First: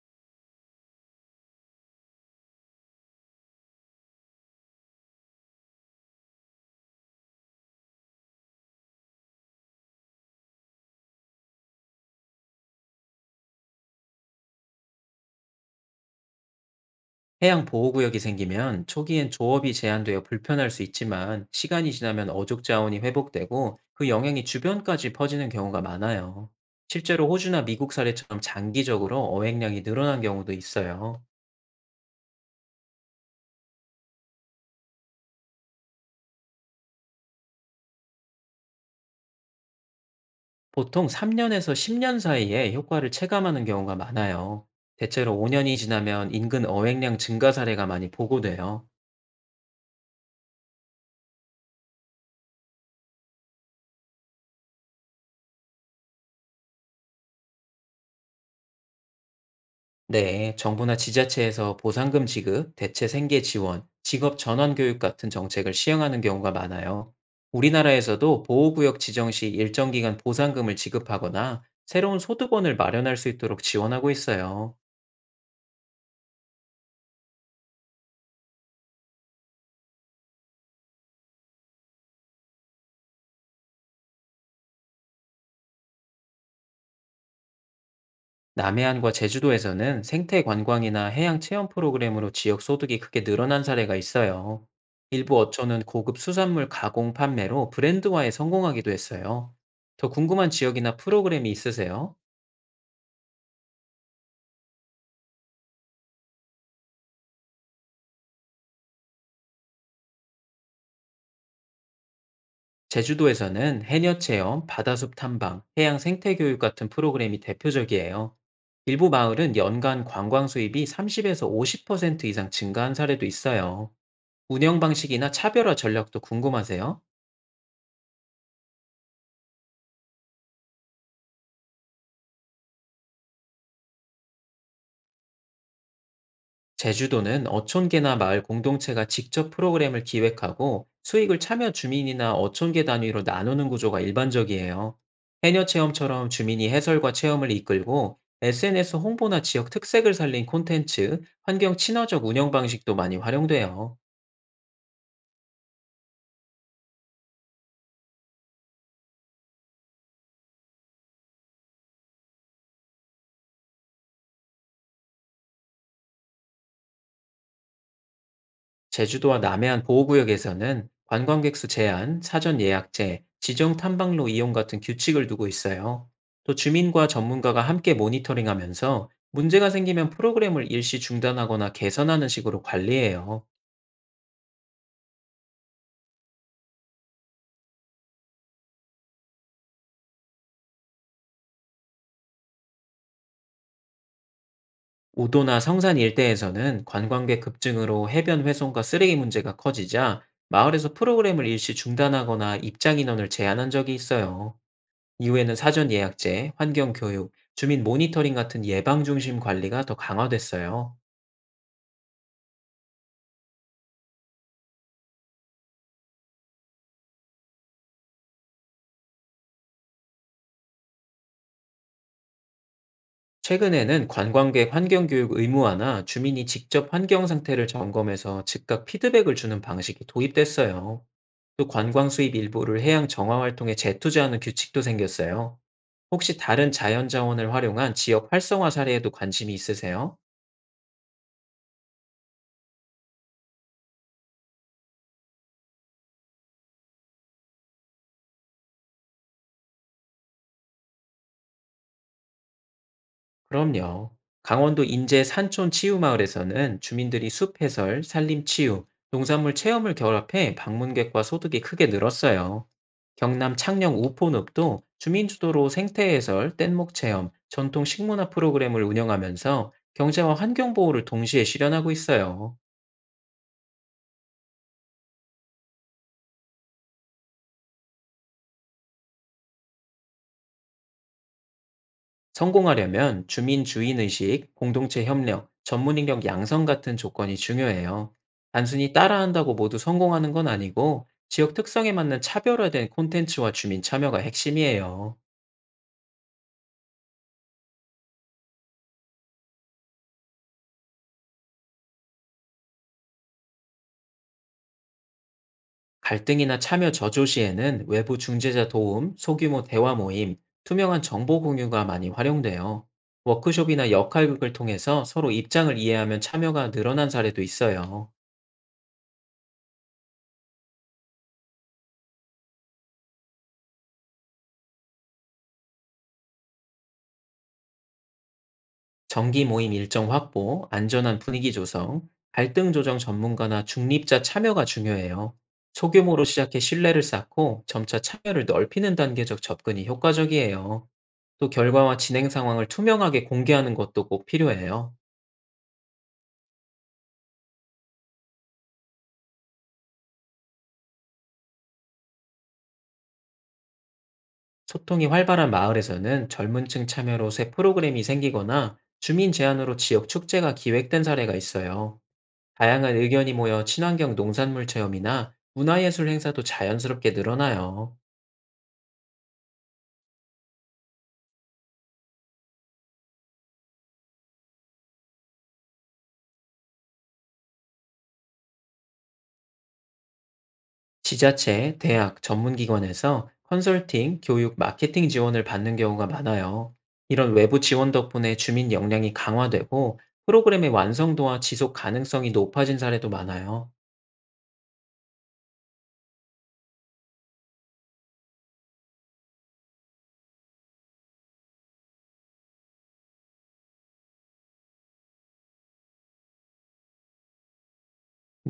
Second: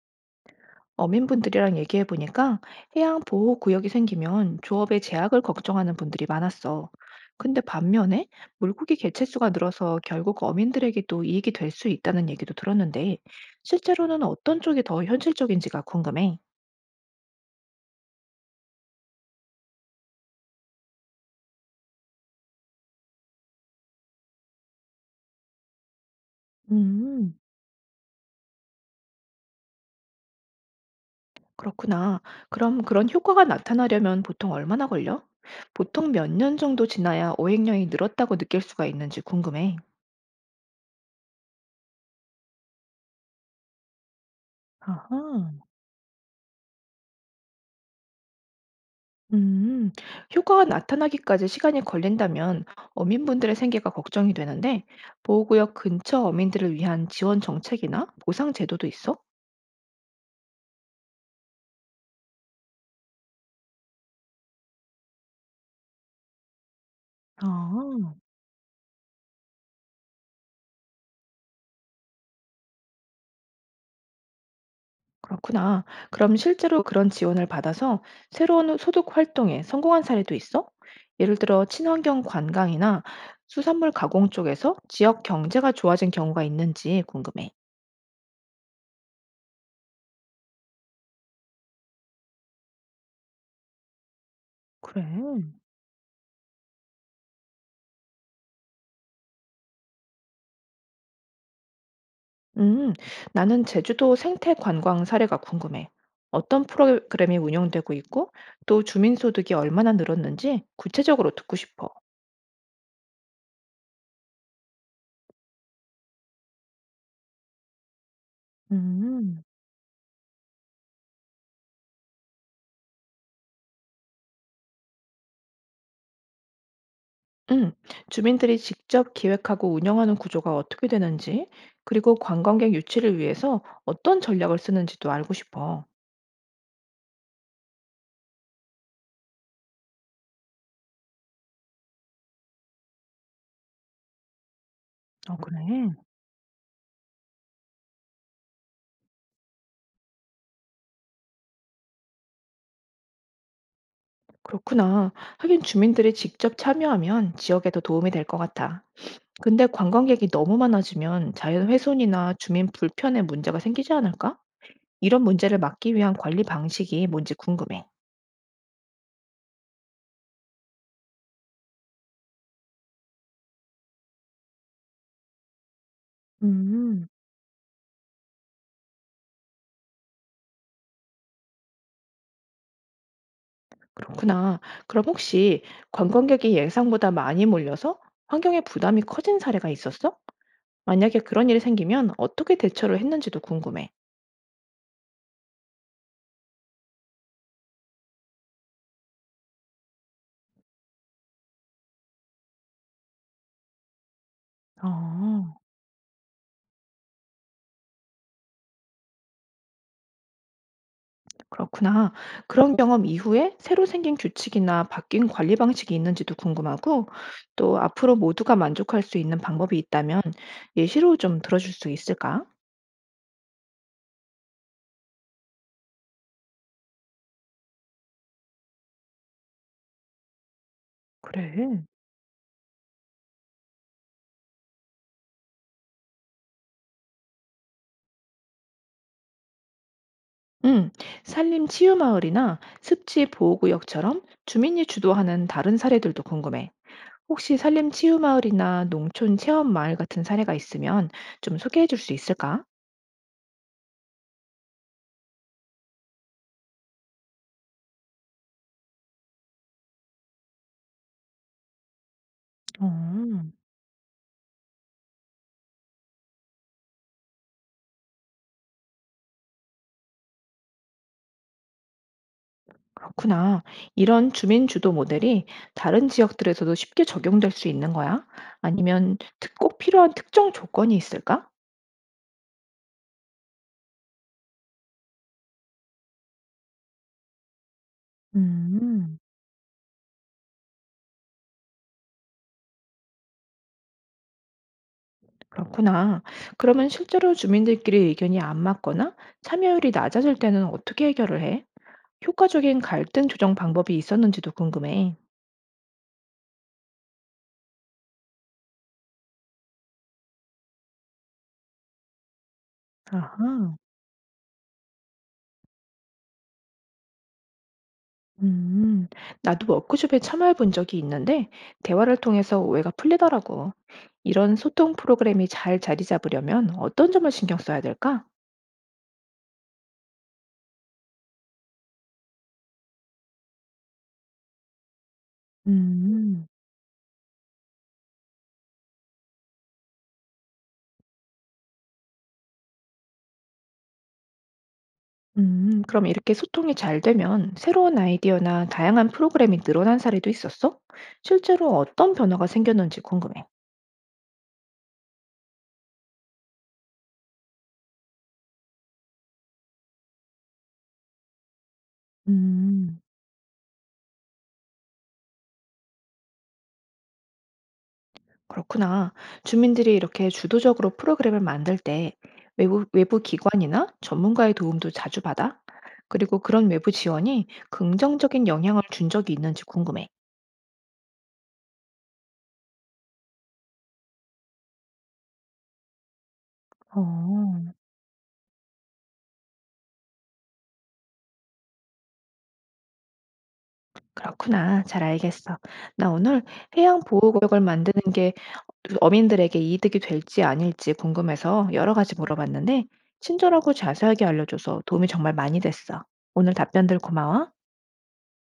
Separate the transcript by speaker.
Speaker 1: 어민분들이랑 얘기해 보니까 해양 보호 구역이 생기면 조업에 제약을 걱정하는 분들이 많았어. 근데 반면에 물고기 개체수가 늘어서 결국 어민들에게도 이익이 될 수 있다는 얘기도 들었는데 실제로는 어떤 쪽이 더 현실적인지가 궁금해.
Speaker 2: 해양 보호구역이 생기면 초기엔 조업이 제한되어 불편할 수 있지만 시간이 지나면 어족 자원이 회복되고 그 영향이 주변까지 퍼지는 경우가 많아요. 실제로
Speaker 1: 음,
Speaker 2: 호주나 미국 사례처럼 장기적으로 어획량이 늘어난 경우도 있어요.
Speaker 1: 그렇구나. 그럼 그런 효과가 나타나려면 보통 얼마나 걸려? 보통 몇 년 정도 지나야 어획량이 늘었다고 느낄 수가 있는지 궁금해.
Speaker 2: 보통 3년에서 10년 사이에 효과를 체감하는 경우가 많아요. 대체로
Speaker 1: 아하.
Speaker 2: 5년이 지나면 인근 어획량 증가 사례가 많이 보고돼요.
Speaker 1: 음, 효과가 나타나기까지 시간이 걸린다면 어민분들의 생계가 걱정이 되는데 보호구역 근처 어민들을 위한 지원 정책이나 보상 제도도 있어?
Speaker 2: 네, 정부나 지자체에서 보상금 지급, 대체 생계 지원, 직업 전환 교육 같은 정책을 시행하는 경우가 많아요.
Speaker 1: 아,
Speaker 2: 우리나라에서도 보호구역 지정 시 일정 기간 보상금을 지급하거나 새로운 소득원을 마련할 수 있도록 지원하고 있어요.
Speaker 1: 그렇구나. 그럼 실제로 그런 지원을 받아서 새로운 소득 활동에 성공한 사례도 있어? 예를 들어 친환경 관광이나 수산물 가공 쪽에서 지역 경제가 좋아진 경우가 있는지 궁금해.
Speaker 2: 남해안과 제주도에서는 생태 관광이나 해양 체험 프로그램으로 지역 소득이 크게 늘어난 사례가 있어요. 일부
Speaker 1: 그래.
Speaker 2: 어촌은 고급 수산물 가공 판매로 브랜드화에 성공하기도 했어요. 더 궁금한 지역이나 프로그램이 있으세요?
Speaker 1: 음, 나는 제주도 생태 관광 사례가 궁금해. 어떤 프로그램이 운영되고 있고, 또 주민 소득이 얼마나 늘었는지 구체적으로 듣고 싶어.
Speaker 2: 제주도에서는 해녀 체험, 바다숲 탐방, 해양 생태 교육 같은 프로그램이 대표적이에요. 일부
Speaker 1: 음,
Speaker 2: 마을은 연간 관광 수입이 30에서 50% 이상 증가한 사례도 있어요. 운영 방식이나 차별화 전략도 궁금하세요?
Speaker 1: 음, 주민들이 직접 기획하고 운영하는 구조가 어떻게 되는지, 그리고 관광객 유치를 위해서 어떤 전략을 쓰는지도 알고 싶어.
Speaker 2: 제주도는 어촌계나 마을 공동체가 직접 프로그램을 기획하고 수익을 참여 주민이나 어촌계 단위로 나누는 구조가 일반적이에요.
Speaker 1: 어, 그래.
Speaker 2: 해녀 체험처럼 주민이 해설과 체험을 이끌고 SNS 홍보나 지역 특색을 살린 콘텐츠, 환경 친화적 운영 방식도 많이 활용돼요.
Speaker 1: 그렇구나. 하긴 주민들이 직접 참여하면 지역에도 도움이 될 것 같아. 근데 관광객이 너무 많아지면 자연 훼손이나 주민 불편의 문제가 생기지 않을까? 이런 문제를 막기 위한 관리 방식이 뭔지 궁금해.
Speaker 2: 제주도와 남해안 보호구역에서는 관광객 수 제한, 사전 예약제, 지정 탐방로 이용 같은 규칙을 두고 있어요. 또
Speaker 1: 음,
Speaker 2: 주민과 전문가가 함께 모니터링하면서 문제가 생기면 프로그램을 일시 중단하거나 개선하는 식으로 관리해요.
Speaker 1: 그렇구나. 그럼 혹시 관광객이 예상보다 많이 몰려서 환경에 부담이 커진 사례가 있었어? 만약에 그런 일이 생기면 어떻게 대처를 했는지도 궁금해.
Speaker 2: 우도나 성산 일대에서는 관광객 급증으로 해변 훼손과 쓰레기 문제가 커지자 마을에서 프로그램을 일시 중단하거나 입장 인원을 제한한 적이 있어요. 이후에는
Speaker 1: 어.
Speaker 2: 사전 예약제, 환경 교육, 주민 모니터링 같은 예방 중심 관리가 더 강화됐어요.
Speaker 1: 그렇구나. 그런 경험 이후에 새로 생긴 규칙이나 바뀐 관리 방식이 있는지도 궁금하고, 또 앞으로 모두가 만족할 수 있는 방법이 있다면 예시로 좀 들어줄 수 있을까?
Speaker 2: 최근에는 관광객 환경 교육 의무화나 주민이 직접 환경 상태를 점검해서 즉각 피드백을 주는 방식이 도입됐어요. 또
Speaker 1: 그래.
Speaker 2: 관광 수입 일부를 해양 정화 활동에 재투자하는 규칙도 생겼어요. 혹시 다른 자연 자원을 활용한 지역 활성화 사례에도 관심이 있으세요?
Speaker 1: 음, 산림 치유마을이나 습지 보호구역처럼 주민이 주도하는 다른 사례들도 궁금해. 혹시 산림 치유마을이나 농촌 체험마을 같은 사례가 있으면 좀 소개해 줄 수 있을까?
Speaker 2: 그럼요. 강원도 인제 산촌 치유마을에서는 주민들이 숲 해설, 산림 치유, 농산물 체험을 결합해 방문객과 소득이 크게 늘었어요.
Speaker 1: 음,
Speaker 2: 경남 창녕 우포늪도 주민 주도로 생태 해설, 뗏목 체험, 전통 식문화 프로그램을 운영하면서 경제와 환경 보호를 동시에 실현하고 있어요.
Speaker 1: 그렇구나. 이런 주민 주도 모델이 다른 지역들에서도 쉽게 적용될 수 있는 거야? 아니면 꼭 필요한 특정 조건이 있을까?
Speaker 2: 성공하려면 주민 주인의식, 공동체 협력, 전문 인력 양성 같은 조건이 중요해요. 단순히
Speaker 1: 음,
Speaker 2: 따라한다고 모두 성공하는 건 아니고 지역 특성에 맞는 차별화된 콘텐츠와 주민 참여가 핵심이에요.
Speaker 1: 그렇구나. 그러면 실제로 주민들끼리 의견이 안 맞거나 참여율이 낮아질 때는 어떻게 해결을 해? 효과적인 갈등 조정 방법이 있었는지도 궁금해.
Speaker 2: 갈등이나 참여 저조 시에는 외부 중재자 도움, 소규모 대화 모임, 투명한 정보 공유가 많이 활용돼요.
Speaker 1: 아하.
Speaker 2: 워크숍이나 역할극을 통해서 서로 입장을 이해하면 참여가 늘어난 사례도 있어요.
Speaker 1: 음. 나도 워크숍에 참여해 본 적이 있는데 대화를 통해서 오해가 풀리더라고. 이런 소통 프로그램이 잘 자리 잡으려면 어떤 점을 신경 써야 될까?
Speaker 2: 정기 모임 일정 확보, 안전한 분위기 조성, 갈등 조정 전문가나 중립자 참여가 중요해요. 소규모로
Speaker 1: 음.
Speaker 2: 시작해 신뢰를 쌓고 점차 참여를 넓히는 단계적 접근이 효과적이에요. 또 결과와 진행 상황을 투명하게 공개하는 것도 꼭 필요해요.
Speaker 1: 그럼 이렇게 소통이 잘 되면 새로운 아이디어나 다양한 프로그램이 늘어난 사례도 있었어? 실제로 어떤 변화가 생겼는지 궁금해.
Speaker 2: 소통이 활발한 마을에서는 젊은 층 참여로 새 프로그램이 생기거나 주민 제안으로 지역 축제가 기획된 사례가 있어요. 다양한
Speaker 1: 음.
Speaker 2: 의견이 모여 친환경 농산물 체험이나 문화예술 행사도 자연스럽게 늘어나요.
Speaker 1: 그렇구나. 주민들이 이렇게 주도적으로 프로그램을 만들 때 외부 기관이나 전문가의 도움도 자주 받아? 그리고 그런 외부 지원이 긍정적인 영향을 준 적이 있는지 궁금해.
Speaker 2: 지자체, 대학, 전문기관에서 컨설팅, 교육, 마케팅 지원을 받는 경우가 많아요.
Speaker 1: 어,
Speaker 2: 이런 외부 지원 덕분에 주민 역량이 강화되고 프로그램의 완성도와 지속 가능성이 높아진 사례도 많아요.
Speaker 1: 그렇구나. 잘 알겠어. 나 오늘 해양 보호구역을 만드는 게 어민들에게 이득이 될지 아닐지 궁금해서 여러 가지 물어봤는데, 친절하고 자세하게 알려줘서 도움이 정말 많이 됐어. 오늘 답변들 고마워.